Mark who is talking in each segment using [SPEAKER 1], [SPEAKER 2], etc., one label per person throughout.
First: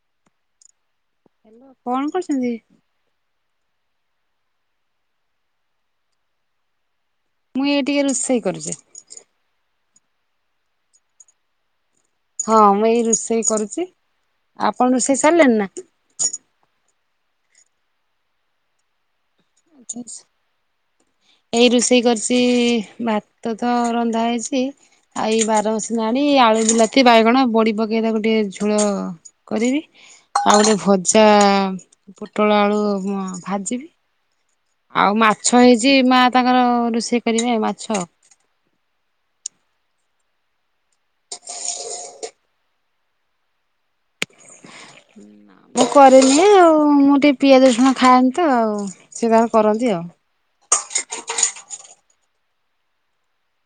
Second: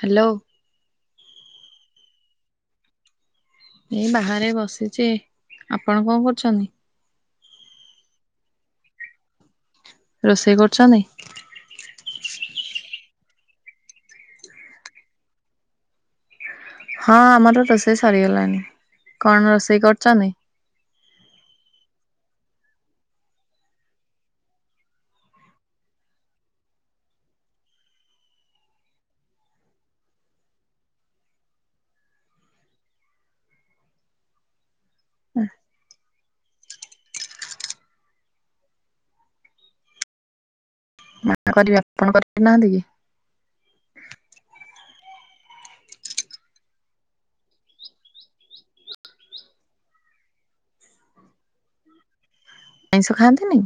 [SPEAKER 1] Hello.
[SPEAKER 2] କଣ କରୁଛନ୍ତି?
[SPEAKER 1] ଏଇ ବାହାରେ ବସିଚି ଆପଣ କଣ କରୁଛନ୍ତି?
[SPEAKER 2] ମୁଁ ଇଏ ଟିକେ ରୋଷେଇ କରୁଛି।
[SPEAKER 1] ରୋଷେଇ କରୁଛନ୍ତି?
[SPEAKER 2] ହଁ ମୁଁ ଏଇ ରୋଷେଇ କରୁଛି ଆପଣ ରୋଷେଇ ସାରିଲେଣି ନା?
[SPEAKER 1] ହଁ ଆମର ରୋଷେଇ ସରିଗଲାଣି କଣ ରୋଷେଇ କରୁଛନ୍ତି।
[SPEAKER 2] ଏଇ ରୋଷେଇ କରିଛି ଭାତ ତ ରନ୍ଧା ହେଇଛି। ଆଉ ଏଇ ବାର ବସି ନାଡି ଆଳୁ ବୁିଲାତି ବାଇଗଣ ବଡି ପକେଇ ତାକୁ ଟିକେ ଝୋଳ କରିବି ଆଉ ଗୋଟେ ଭଜା ପୋଟଳ ଆଳୁ ଅ ଭାଜିବି। ଆଉ ମାଛ ହେଇଛି ମା ତାଙ୍କର ରୋଷେଇ କରିବେ ମାଛ।
[SPEAKER 1] ମା କରିବେ ଆପଣ [unintelligible] ନାହାଁନ୍ତି କି?
[SPEAKER 2] ହୁଁ। ମୁଁ କରେନି ଆଉ ମୁଁ ଟିକେ ପିଆଜ ରଷୁଣ ଖାଏନି ତ ଆଉ ସିଏ ତାଙ୍କର କରନ୍ତି ଆଉ।
[SPEAKER 1] ଆଇଁଷ ଖାଆନ୍ତିନି?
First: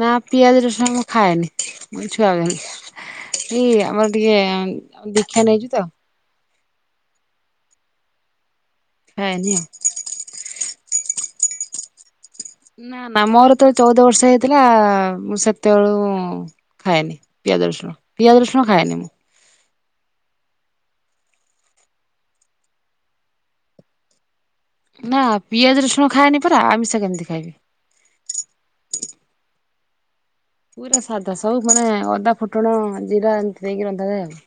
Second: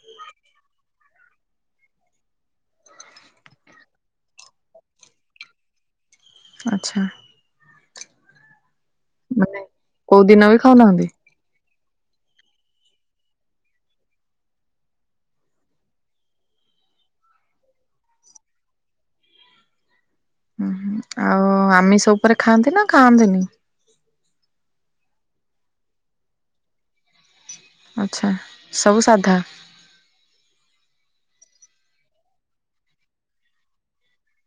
[SPEAKER 2] ନା ପିଆଜ ରସୁଣ ମୁଁ ଖାଏନି ମୋ ଛୁଆ ଦିନୁ। କି ଆମର ଟିକେ ଦୀକ୍ଷା ନେଇଛୁ ତ।
[SPEAKER 1] ଆଚ୍ଛା।
[SPEAKER 2] ଖାଏନିି ଆଉ।
[SPEAKER 1] କଉ ଦିନ ବି ଖାଉନାହାଁନ୍ତି।
[SPEAKER 2] ନା ନା ମୋର ତବେ ଚଉଦ ବର୍ଷ ହେଇଥିଲା ମୁଁ ସେତେବେଳୁ ଖାଏନି ପିଆଜ ରସୁଣ ପିଆଜ ରସୁଣ ଖାଏନି ମୁଁ।
[SPEAKER 1] ହୁଁ ଆଉ ଆମିଷ ଉପରେ ଖାଆନ୍ତି ନା ଖାଆନ୍ତିନି?
[SPEAKER 2] ନା ପିଆଜ ରସୁଣ ଖାଏନି ପରା ଆମିଷ କେମିତି ଖାଇବି?
[SPEAKER 1] ଆଚ୍ଛା ସବୁ ସାଧା?
[SPEAKER 2] ପୁରା ସାଧା ସବୁ ମାନେ ଅଦା ଫୁଟଣ ଜିରା ଏମିତି ଦେଇକି ରନ୍ଧାଯାଏ ଆଉ।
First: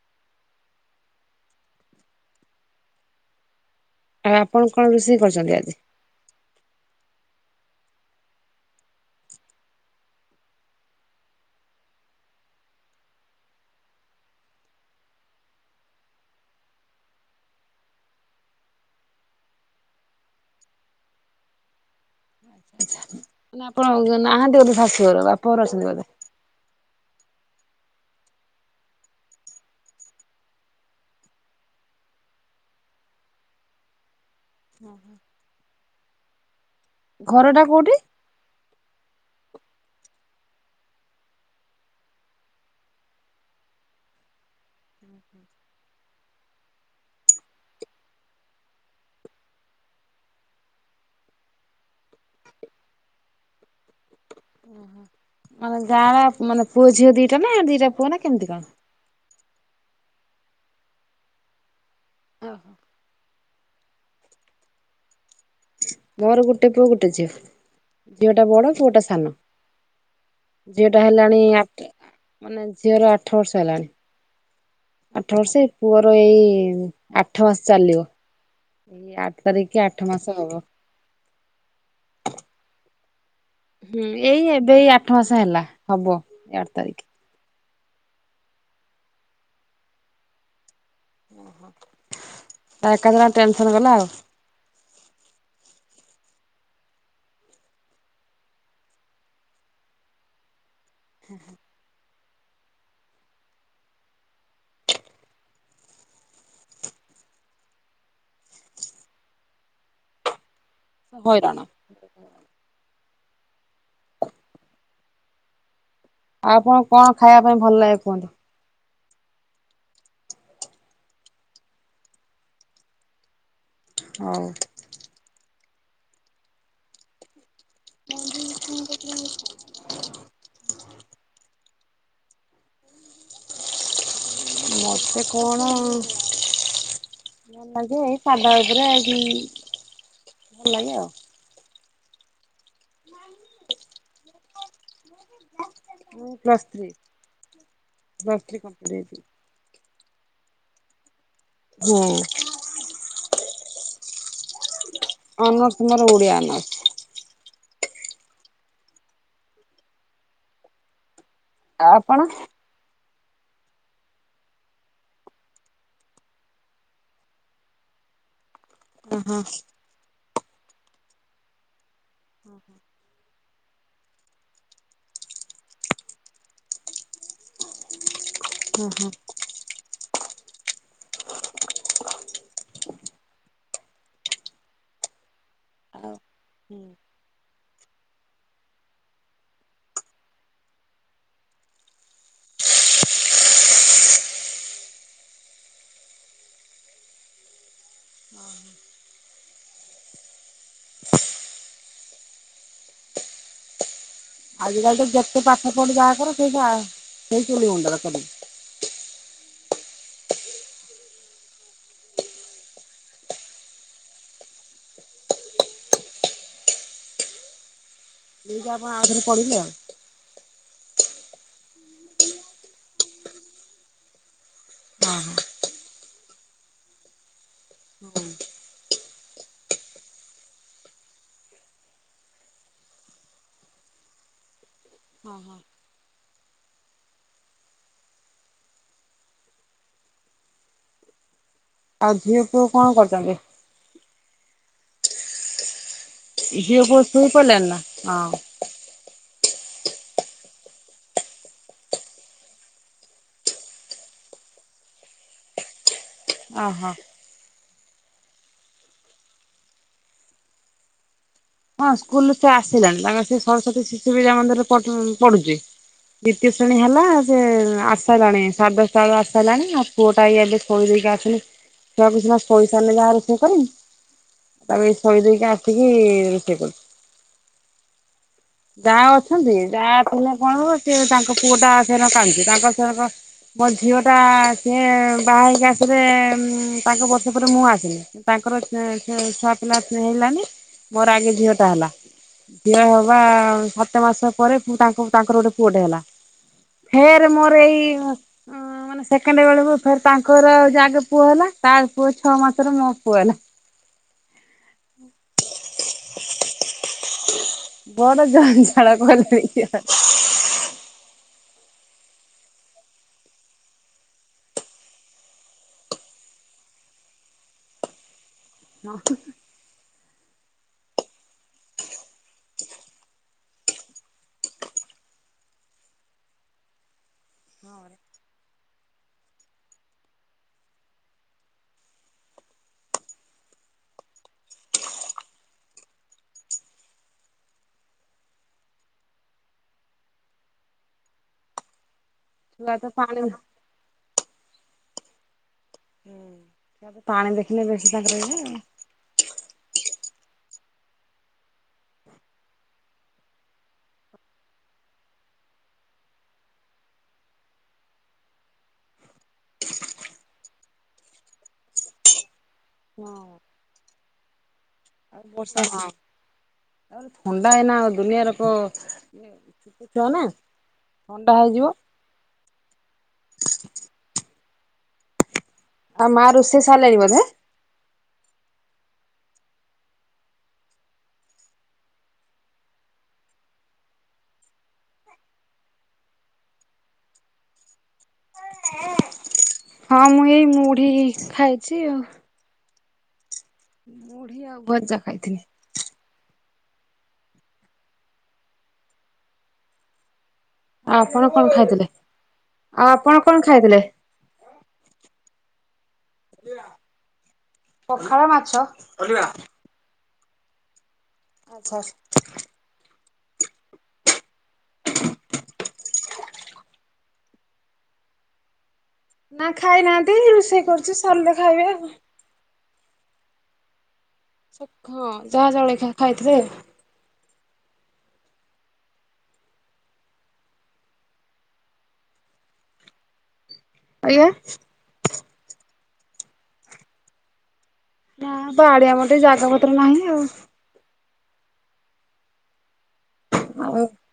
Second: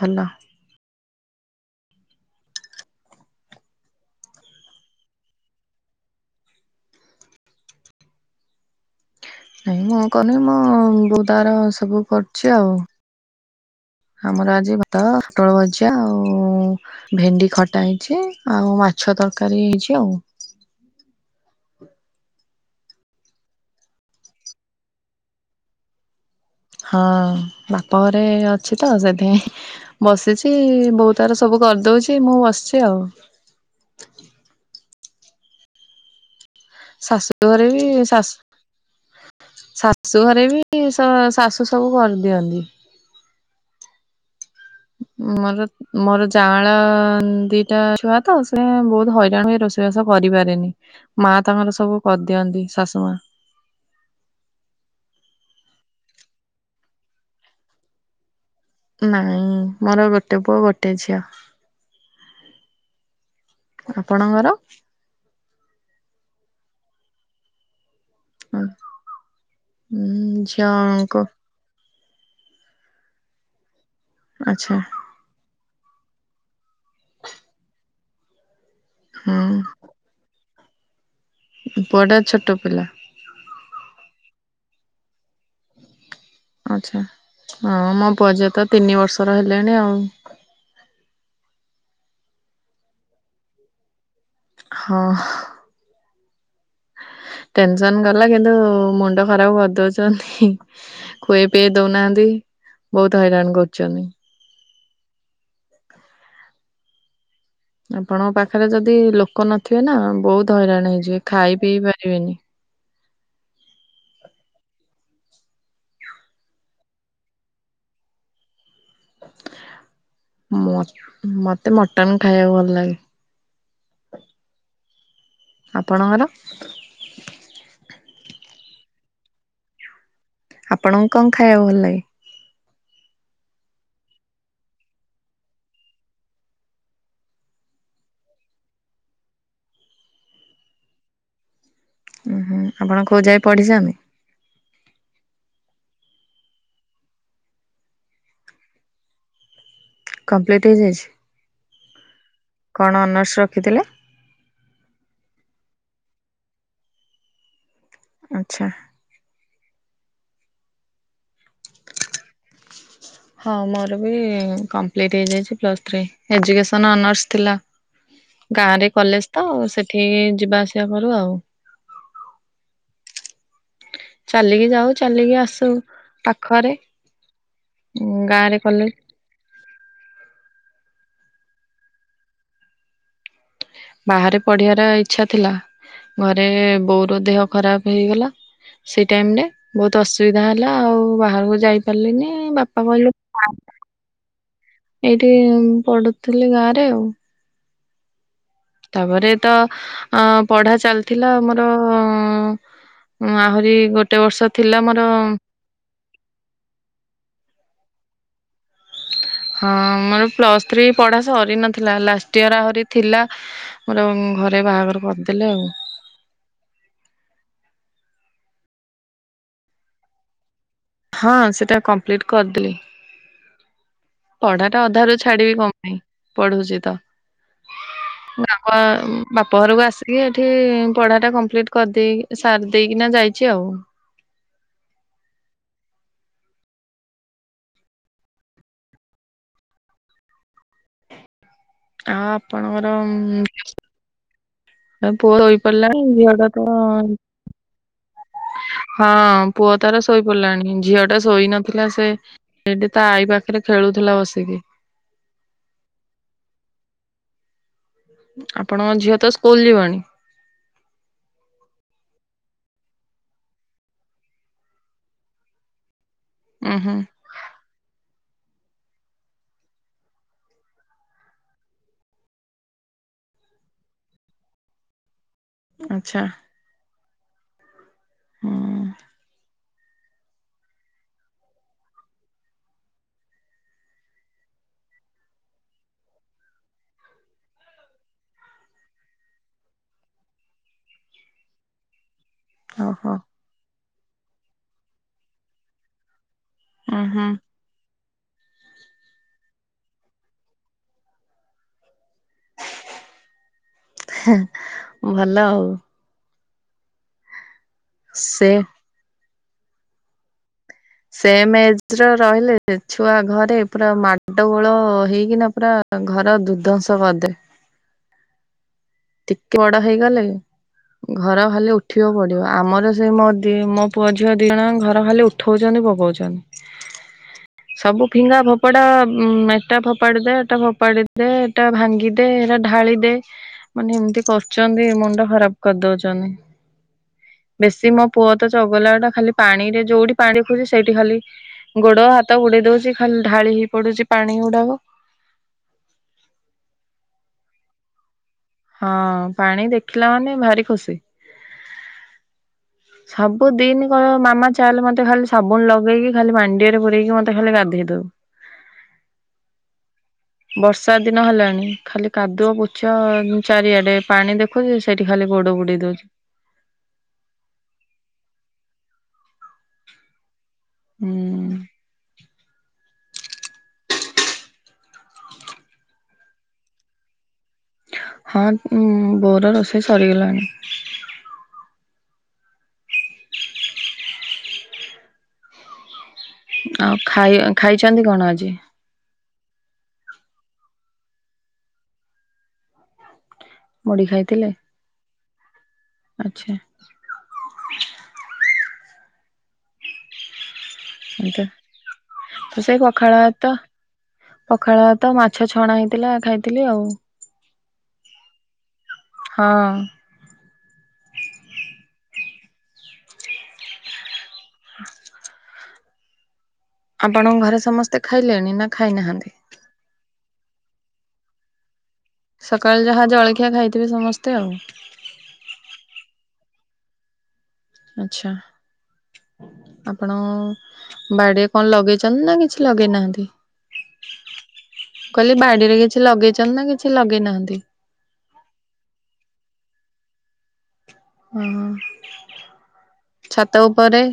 [SPEAKER 1] ଭଲ।
[SPEAKER 2] ଆଉ ଆପଣ କଣ ରୋଷେଇ କରିଛନ୍ତି ଆଜି?
[SPEAKER 1] ନାଇଁ ମୁଁ କରୁନି ମୁଁ ବୋଉ ତାର ସବୁ କରୁଛି ଆଉ। ଆମର ଆଜି ଭାତ ପୋଟଳ ଭଜା ଆଉ ଭେଣ୍ଡି ଖଟା ହେଇଛି ଆଉ ମାଛ ତରକାରୀ ହେଇଛି ଆଉ।
[SPEAKER 2] ଆଚ୍ଛା ମୁନି ଆପଣ ନାହାଁନ୍ତି ବୋଧେ ଶାଶୁ ଘର ବାପ ଘରେ ଅଛନ୍ତି ବୋଧେ?
[SPEAKER 1] ହଁ ବାପ ଘରେ ଅଛି ତ ସେଥିପାଇଁ ହିଁ। ବସିଛି ବୋଉ ତାର ସବୁ କରିଦଉଛି ମୁଁ ବସିଛି ଆଉ।
[SPEAKER 2] ହଁ ହଁ।
[SPEAKER 1] ଶାଶୁ
[SPEAKER 2] ଘରଟା
[SPEAKER 1] ଘରେ ବି
[SPEAKER 2] କୋଉଠି?
[SPEAKER 1] ଶାସ ଶାଶୁ ଘରେ ବି ସ ଶାଶୁ ସବୁ କରିଦିଅନ୍ତି। ମୋର ମୋର ଯ ଜାଆଁଳା ଦିଟା ଛୁଆ ତ ସେ ବହୁତ ହଇରାଣ ହୁଏ ରୋଷେଇବାସ କରିପାରେନି। ମା ତାଙ୍କର ସବୁ କରିଦିଅନ୍ତି ଶାଶୁ ମା।
[SPEAKER 2] ଓହୋ। ମାନେ ଗାଁର ମାନେ ପୁଅ ଝିଅ ଦିଟା ନା ଦିଟା ପୁଅ ନା କେମିତି କଣ।
[SPEAKER 1] ନାଇଁ ମୋର ଗୋଟେ ପୁଅ ଗୋଟେ ଝିଅ।
[SPEAKER 2] ଓହୋ।
[SPEAKER 1] ଆପଣଙ୍କର
[SPEAKER 2] ମୋର ଗୋଟେ ପୁଅ ଗୋଟେ ଝିଅ ଝିଅଟା ବଡ ପୁଅଟା ସାନ ଝିଅଟା
[SPEAKER 1] ଝିଅଙ୍କୁ
[SPEAKER 2] ହେଲାଣି ଆ ମାନେ ଝିଅର ଆଠ ବର୍ଷ ହେଲାଣି
[SPEAKER 1] ଆଛା
[SPEAKER 2] ଆଠ ବର୍ଷ ଏଇ ପୁଅର ଏଇ ଆଠ ମାସ ଚାଲିବ ଏଇ ଆଠ
[SPEAKER 1] ହୁଁ
[SPEAKER 2] ତାରିଖ କି ଆଠ ମାସ ହବ
[SPEAKER 1] ପୁଅ ଟା ଛୋଟ ପିଲା
[SPEAKER 2] ହୁଁ ଏଇ ଏବେ ଆଠ ମାସ ହେଲା ହବ ଏଇ ଆଠ ତାରିଖ
[SPEAKER 1] ଆଛା ହଁ ମୋ ପୁଜ ତ ତିନି ବର୍ଷର ହେଲେଣି ଆଉ
[SPEAKER 2] ଏକା ଥର ଟେନସନ ଗଲା ଆଉ
[SPEAKER 1] ହଁ ଟେନସନ ଗଲା କିନ୍ତୁ ମୁଣ୍ଡ ଖରାପ କରିଦଉଛନ୍ତି ଖୁଏ ପିଇ ଦଉନାହାନ୍ତି ବହୁତ ହଇରାଣ କରୁଛନ୍ତି। ଆପଣଙ୍କ ପାଖରେ ଯଦି ଲୋକ ନଥିବେ ନା ବହୁତ ହଇରାଣ ହେଇଯିବେ
[SPEAKER 2] ହଇରାଣ
[SPEAKER 1] ଖାଇ ପିଇ ପାରିବେନି
[SPEAKER 2] ଆଉ ଆପଣ କଣ ଖାଇବା ପାଇଁ ଭଲ ଲାଗେ କୁହନ୍ତୁ
[SPEAKER 1] ମତ୍ ମତେ ମଟନ ଖାଇବାକୁ ଭଲ ଲାଗେ।
[SPEAKER 2] ହଉ
[SPEAKER 1] ଆପଣଙ୍କର
[SPEAKER 2] ମୁଙ୍କ [unintelligible]
[SPEAKER 1] ଆପଣଙ୍କୁ କଣ ଖାଇବାକୁ ଭଲ ଲାଗେ?
[SPEAKER 2] ମୋତେ କଣ ଭଲ ଲାଗେ ଏଇ ସାଧା ଉପରେ ଏଇ ଜୁ ଉ ଭଲ ଲାଗେ ଆଉ
[SPEAKER 1] ଉ ହୁଁ ଆପଣ କୋଉ ଯାଇ ପଢିଛନ୍ତି?
[SPEAKER 2] ମୁଁ ପ୍ଲସ୍ ଥ୍ରୀ ପ୍ଲସ୍ ଥ୍ରୀ କମୋଲ୍ଟେ
[SPEAKER 1] କମ୍ପ୍ଲିଟହେଇଯାଇଛି
[SPEAKER 2] ହୁଁ
[SPEAKER 1] କଣ ଅନର୍ସ ରଖିଥିଲେ?
[SPEAKER 2] ଅନସ ମୋର ଓଡିଆ ଅନସ
[SPEAKER 1] ଆଚ୍ଛା
[SPEAKER 2] ଆ ଆପଣ
[SPEAKER 1] ହଁ ମୋର ବି କମ୍ପ୍ଲିଟ୍ ହେଇଯାଇଛି ପ୍ଲସ୍ ଥ୍ରୀ ଏଜୁକେସନ୍ ଅନର୍ସ ଥିଲା ଗାଁ ରେ
[SPEAKER 2] ହଁ
[SPEAKER 1] କଲେଜ
[SPEAKER 2] ହଁ
[SPEAKER 1] ତ ସେଠି ଯିବା ଆସିବା କରୁ ଆଉ
[SPEAKER 2] ହୁଁ ହୁଁ
[SPEAKER 1] ଚାଲିକି ଯାଉ ଚାଲିକି ଆସୁ ପାଖରେ ଉ ଗାଁରେ
[SPEAKER 2] ହୁଁ
[SPEAKER 1] କଲେଜ
[SPEAKER 2] ହୁଁ
[SPEAKER 1] ବାହାରେ ପଢିବାର ଇଚଛା ଥିଲା ଘରେ ବୋଉର ଦେହ ଖରାପ ହେଇଗଲା ସେଇ ଟାଇମରେ ବହୁତ ଅସୁବିଧା ହେଲା ଆଉ ବାହାରକୁ ଯାଇ ପାରିଲିନି ବାପା କହିଲେ ଏଇଠି ପଡୁଥିଲି ଗାଁ ରେ ଆଉ
[SPEAKER 2] ଓଁହ
[SPEAKER 1] ତାପରେ ତ ଅ ପଢା ଚାଲିଥିଲା ଆମର ଉଁ, ଆହୁରି ଗୋଟେ ବର୍ଷ ଥିଲା ମୋର
[SPEAKER 2] ସେପଟେ ଯାହାକର ସେଇଟା, ସେଇ ଚୁଲି ମୁଣ୍ଡର କରିବି।
[SPEAKER 1] ହଁ ମୋର ପ୍ଲସ୍ ଥ୍ରୀ ପଢା ସରି ନଥିଲା ଲାଷ୍ଟ ଇୟର୍ ଆହୁରି ଥିଲା ମୋର ଘରେ ବାହାଘର କରିଦେଲେ ଆଉ।
[SPEAKER 2] ଦେଇକି ଆପଣ ଆଉଥରେ ପଢିଲେ ଆଉ।
[SPEAKER 1] ହଁ ସେଟା କମ୍ପ୍ଲିଟ୍ କରିଦେଲିି, ପଢାଟା
[SPEAKER 2] ହଁ
[SPEAKER 1] ଅଧାରୁ
[SPEAKER 2] ହଁ।
[SPEAKER 1] ଛାଡିବି କଣ ପାଇଁ? ପଢୁଚି ତ।
[SPEAKER 2] ଅହଁ।
[SPEAKER 1] ବାପ ଉଁ, ବାପ ଘରକୁ ଆସିକି ଏଠି ପଢା ଟା କମ୍ପ୍ଲିଟ୍ କରିଦେଇକି ସାରି ଦେଇକିନା ଯାଇ ଚି ଆଉ।
[SPEAKER 2] ହଁ, ହଁ। ଆଉ
[SPEAKER 1] ଆଁ,
[SPEAKER 2] ଝିଅ ପୁଅ କଣ
[SPEAKER 1] ଆପଣଙ୍କର
[SPEAKER 2] କରୁଛନ୍ତି
[SPEAKER 1] ଉଁ, ଆ, ପୁଅ ଶୋଇପଡିଲାଣି ଝିଅ ଟା ତ
[SPEAKER 2] ପୁଅ ଶୋଇ ପଡ଼ିଲାଣି ନା? ହଁ।
[SPEAKER 1] ହଁ ପୁଅ ତାର ଶୋଇ ପଡିଲାଣି, ଝିଅ ଟା ଶୋଇ ନଥିଲା ସେ ଏଠି ତା ଆଈ ପାଖରେ ଖେଳୁଥିଲା ବସିକି।
[SPEAKER 2] ଅଁ, ହଁ।
[SPEAKER 1] ଆପଣଙ୍କ ଝିଅ ତ ସ୍କୁଲ୍ ଯିବଣି?
[SPEAKER 2] ହଁ ସ୍କୁଲ୍ ରୁ ସେ ଆସିଲାଣି ତାଙ୍କର ସେ ସରସ୍ଵତୀ ଶିଶୁ ବିଦ୍ୟା ମନ୍ଦିରରେ ପଢ ଅଁ, ପଢୁଚି। ଦ୍ଵିତୀୟ ଶ୍ରେଣୀ ହେଲା। ହୁଁ, ଆସଲାଣି, ସାଡ୍ ଦଶଟାବେଳୁ ଆସଲାଣି ଆଉ ପୁଅଟା ଏଇ ଏବେ ଶୋଇ ଦେଇକି ଆସିଲି। ଛୁଆକୁ ସିନା ଶୋଇ ସାରିଲେ ଯାହା ରୁଷେଇ କରିମି। ତାକୁ ଏଇ ଶୋଇ ଦେଇକି ଆସ ଠିକି
[SPEAKER 1] ଆଚ୍ଛା।
[SPEAKER 2] ରୋଷେଇ କରୁଛି,
[SPEAKER 1] ହୁଁ
[SPEAKER 2] ଯା ଅଛନ୍ତି, ଯା ହେଲେ କଣ କହିଲୁ ସିଏ ତାଙ୍କ ପୁଅ ଟା ସେରଙ୍କ କାନ୍ଦୁଚି, ତାଙ୍କ ସେରକ ମୋ ଝିଅ ଟା ସିଏ ବାହା ହେଇକି ଆସିଲେ ଉଁ, ତାଙ୍କ ବର୍ଷେ ପରେ ମୁଁ ଆସିଲି। ତାଙ୍କର ସେ ସେ ଛୁଆ ପିଲା ସେ ହେଲାନି, ମୋର ଆଗେ ଝିଅ ଟା ହେଲା, ଝିଅ
[SPEAKER 1] ଓହୋ
[SPEAKER 2] ହବା ସ ସାତ ମାସ ପରେ ହୁଁ, ତାଙ୍କୁ ତାଙ୍କର ଗୋଟେ ପୁଅଟେ ହେଲା।
[SPEAKER 1] ଉଁ ହୁଁ
[SPEAKER 2] ଫେରେ ମୋର ଏଇ ଉ ହଁ ମାନେ ସେକେଣ୍ଡେ ବେଳକୁ ଫେର ତାଙ୍କର ଯେ ଆଗେ ପୁଅ ହେଲା ତା ପୁଅ ଛଅ ମାସର ମୋ ପୁଅ ହେଲା।
[SPEAKER 1] ହଁ ଭଲ ଆଉ।
[SPEAKER 2] ହ ବଡ
[SPEAKER 1] ସେ
[SPEAKER 2] ଜଞ୍ଜାଳ କରିବେ ସିଏ ହୋ।
[SPEAKER 1] ସେମ୍ ଏଜ୍ ର ରହିଲେ ଛୁଆ ଘରେ ପୁରା ମାଣ୍ଡ ଗୋଳ ହେଇକିନା ପୁରା ତ ଘର ଦୁଦସ କରଦେ।
[SPEAKER 2] ହଁ କି
[SPEAKER 1] ଟିକେ ବଡ ହେଇଗଲେ। ଘର ଖାଲି ଉଠିବ ପଡିବ, ଆମର ସେଇ ମୋ ଦି- ମୋ ପୁଅ ଝିଅ ଦି ଜଣ ଘର ଖାଲି ଉଠ ଠଉଚନି ପକଉଛନି। ସବୁ ଫିଙ୍ଗା ଫୋପାଡା ଉଁ, ଏଟା ଫୋପାଡି ଦେ, ଏଟା ଫୋପାଡି ଦେ, ଏଟା ଭାଙ୍ଗି ତେ ଏଟା ଢାଳି ଦେ, ମାନେ ଏମିତି କରୁଚନ୍ତି ମୁଣ୍ଡ ଖରାପ କରିଦଉଚନି। ବେଶୀ ମୋ ପୁଅ ତ ଚଗଲା ଟା, ଖାଲି ପାଣି ରେ ଯୋଉଠି ପାଣି ଖୋଜି ସେଇଠି ଖାଲି ଗୋଡ ହାତ ବୁଡେଇ
[SPEAKER 2] ଛୁଆ ତ
[SPEAKER 1] ଦଉଚି, ଖାଲି
[SPEAKER 2] ପାଣି
[SPEAKER 1] ଢାଳି ହେଇ ପଡୁଛି ପାଣି ଗୁଡାକ।
[SPEAKER 2] ପାଣି ଦେଖିଲେ ବେଶୀ ତାଙ୍କର ଇଏ।
[SPEAKER 1] ହଁ ପାଣି ଦେଖିଲା ମାନେ ଭାରି ଖୁସି। ସବୁଦିନ କହିବ ମାମା ଚାଲ ମୋତେ ଖାଲି ସାବୁନ ଲଗେଇକି ଖାଲି ମାଣ୍ଡିଆରେ ପୁରେଇକି ମୋତେ ଖାଲି ଗାଧେଇ ଦବୁ। ବର୍ଷା ଦିନ ହେଲାଣି, ଖାଲି କାଦୁଅ ପୁଚ ଉଁ, ଚାରିଆଡେ ପାଣି ଦେଖୁଚି
[SPEAKER 2] ମୋର ସ ହଁ। ଥଣ୍ଡା ଏଇନା ଦୁନିଆରୋଗ ଛୁଆ ନା ଥଣ୍ଡା
[SPEAKER 1] ହୁଁ
[SPEAKER 2] ହେଇଯିବ। ଆଉ ମା ରୁଷେଇ ସାର୍ଲେଣୀ ବଧେ।
[SPEAKER 1] ହଁ ମୁଁ ବୋର ରୋଷେଇ ସରିଗଲାଣି। ଆଉ ଖାଇ ଖାଇଛନ୍ତି କଣ ଆଜି?
[SPEAKER 2] ହଁ ମୁଁ ଏଇ ମୁଢି ଖାଇଛି ଆଉ।
[SPEAKER 1] ମୁଢି
[SPEAKER 2] ମୂଢି ଆଉ ଭଜା ଖାଇଥିଲି।
[SPEAKER 1] ଆଛା।
[SPEAKER 2] ଆଉ ଆପଣ
[SPEAKER 1] ଏ ତ
[SPEAKER 2] କଣ ଖାଇଥିଲେ?
[SPEAKER 1] ତ ସେଇ
[SPEAKER 2] ଆଉ ଆପଣ
[SPEAKER 1] ପଖାଳ
[SPEAKER 2] କଣ
[SPEAKER 1] ଭାତ।
[SPEAKER 2] ଖାଇଥିଲେ?
[SPEAKER 1] ପଖାଳ ଭାତ ମାଛ ଛଣା ହେଇଥିଲା ଖାଇଥିଲି ଆଉ।
[SPEAKER 2] ପଖାଳ ମାଛ
[SPEAKER 1] ହଁ।
[SPEAKER 2] ଆଚ୍ଛା।
[SPEAKER 1] ଆପଣଙ୍କ ଘରେ ସମସ୍ତେ ଖାଇଲେଣି ନା ଖାଇନାହାନ୍ତି।
[SPEAKER 2] ନା ଖାଇନାହାନ୍ତି ରୁଷେଇ କରୁଛି ସରିଲେ ଖାଇବେ ଆଉ।
[SPEAKER 1] ସକାଳେ ଯାହା ଜଳଖିଆ ଖାଇଥିବେ ସମସ୍ତେ ଆଉ।
[SPEAKER 2] ହଁ ଚାହା ଜଳିଖିଆ ଖାଇଥିଲେ।
[SPEAKER 1] ଆଚ୍ଛା। ଆପଣ ବାଡିରେ କଣ ଲଗେଇଛନ୍ତି ନା କିଛି ଲଗେଇନାହାନ୍ତି।
[SPEAKER 2] ଆଜ୍ଞା।
[SPEAKER 1] କହିଲି ବାଡିରେ କିଛି ଲଗେଇଛନ୍ତି ନା କିଛି ଲଗେଇନାହାନ୍ତି।
[SPEAKER 2] ନା ବାଡିଆ ମୋଟେ ଜାଗା ପତ୍ର ନାହିଁ ଆଉ।
[SPEAKER 1] ହଁ ଛାତ
[SPEAKER 2] ଆଉ
[SPEAKER 1] ଉପରେ।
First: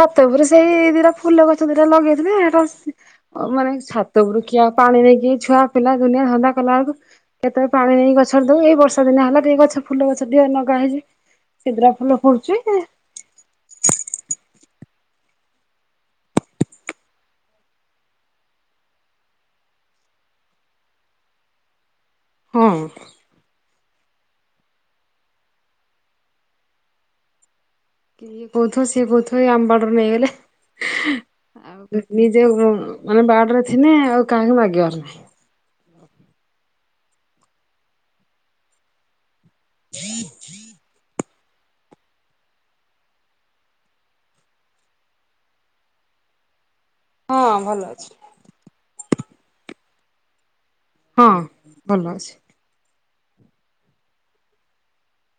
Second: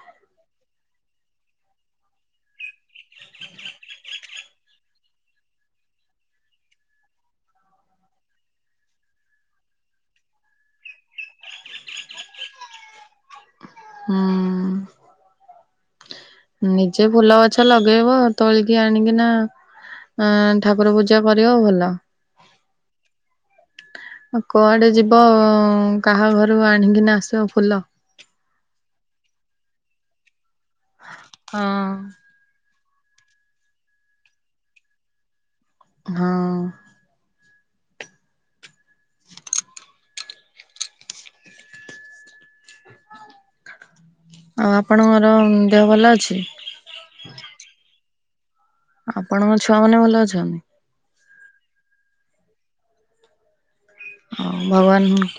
[SPEAKER 2] ଛାତ ଉପରେ ସେଇ ଦିଟା ଫୁଲ ଗଛ ଦିଟା ଲଗେଇଥିଲି ହେଟୁ ସ୍ ଅ ମାନେ ଛାତ ଉପରୁ ଖ୍ୟା ପାଣି ଦେଇକି ଛୁଆ ପିଲା ଦୁନିଆ ଧନ୍ଦା କଲା ବେଳୁକୁ କେତେବେଳେ ପାଣି ନେଇ ଗଛରେ ଦଉଏଇ ବର୍ଷା ଦିନା ହେଲା ଟିକେ ଗଛ ଫୁଲ ଗଛ ଟିକେ ନଗା ହେଇଛିି। ସେଦ୍ରା ଫୁଲ ଫୁଟୁଚି।
[SPEAKER 1] ହୁଁ। ନିଜେ ଫୁଲ ଗଛ ଲଗେଇବ ତୋଳିକି ଆଣିକିନା ଅଁ ଠାକୁର ପୂଜା କରିବ ଭଲ।
[SPEAKER 2] ହଁ।
[SPEAKER 1] କୁଆଡେ ଯିବ କାହା ଘରୁ ଆଣିକିନା ଆସିବ ଫୁଲ।
[SPEAKER 2] ଇଏ କହୁଥିବ ସିଏ କହୁଥିବ ଇଏ ଆମ ବାଡିରୁ ନେଇଗଲେ
[SPEAKER 1] ହଁ
[SPEAKER 2] ଆଉ ନି ନିଯେ ଉ ମାନେ ବାଡ଼ିରେ ଥିନେ ଆଉ କାହାକୁ ମାଗିବାର ନାହିଁ।
[SPEAKER 1] ହଁ।
[SPEAKER 2] [inaudible]
[SPEAKER 1] ଆଉ ଆପଣଙ୍କର ଦେହ ଭଲ ଅଛି।
[SPEAKER 2] ହଁ ଭଲ ଅଛି।
[SPEAKER 1] ଆପଣଙ୍କ ଛୁଆ ମାନେ ଭଲ ଅଛନ୍ତି।
[SPEAKER 2] ହଁ ଭଲ ଅଛି।
[SPEAKER 1] ହଉ ଭଗବାନ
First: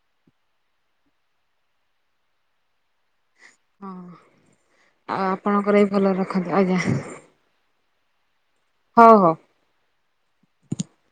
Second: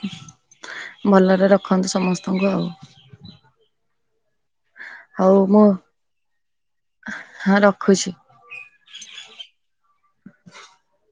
[SPEAKER 1] ଭଲରେ ରଖନ୍ତୁ ସମସ୍ତଙ୍କୁ ଆଉ।
[SPEAKER 2] ହଁ ଆଉ
[SPEAKER 1] ହଉ ମୁଁ
[SPEAKER 2] ଆପଣଙ୍କର ବି ଭଲ ରଖନ୍ତୁ ଆଜ୍ଞା।
[SPEAKER 1] ହଁ ରଖୁଛି।
[SPEAKER 2] ହଉ ହଉ।
[SPEAKER 1] [inaudible]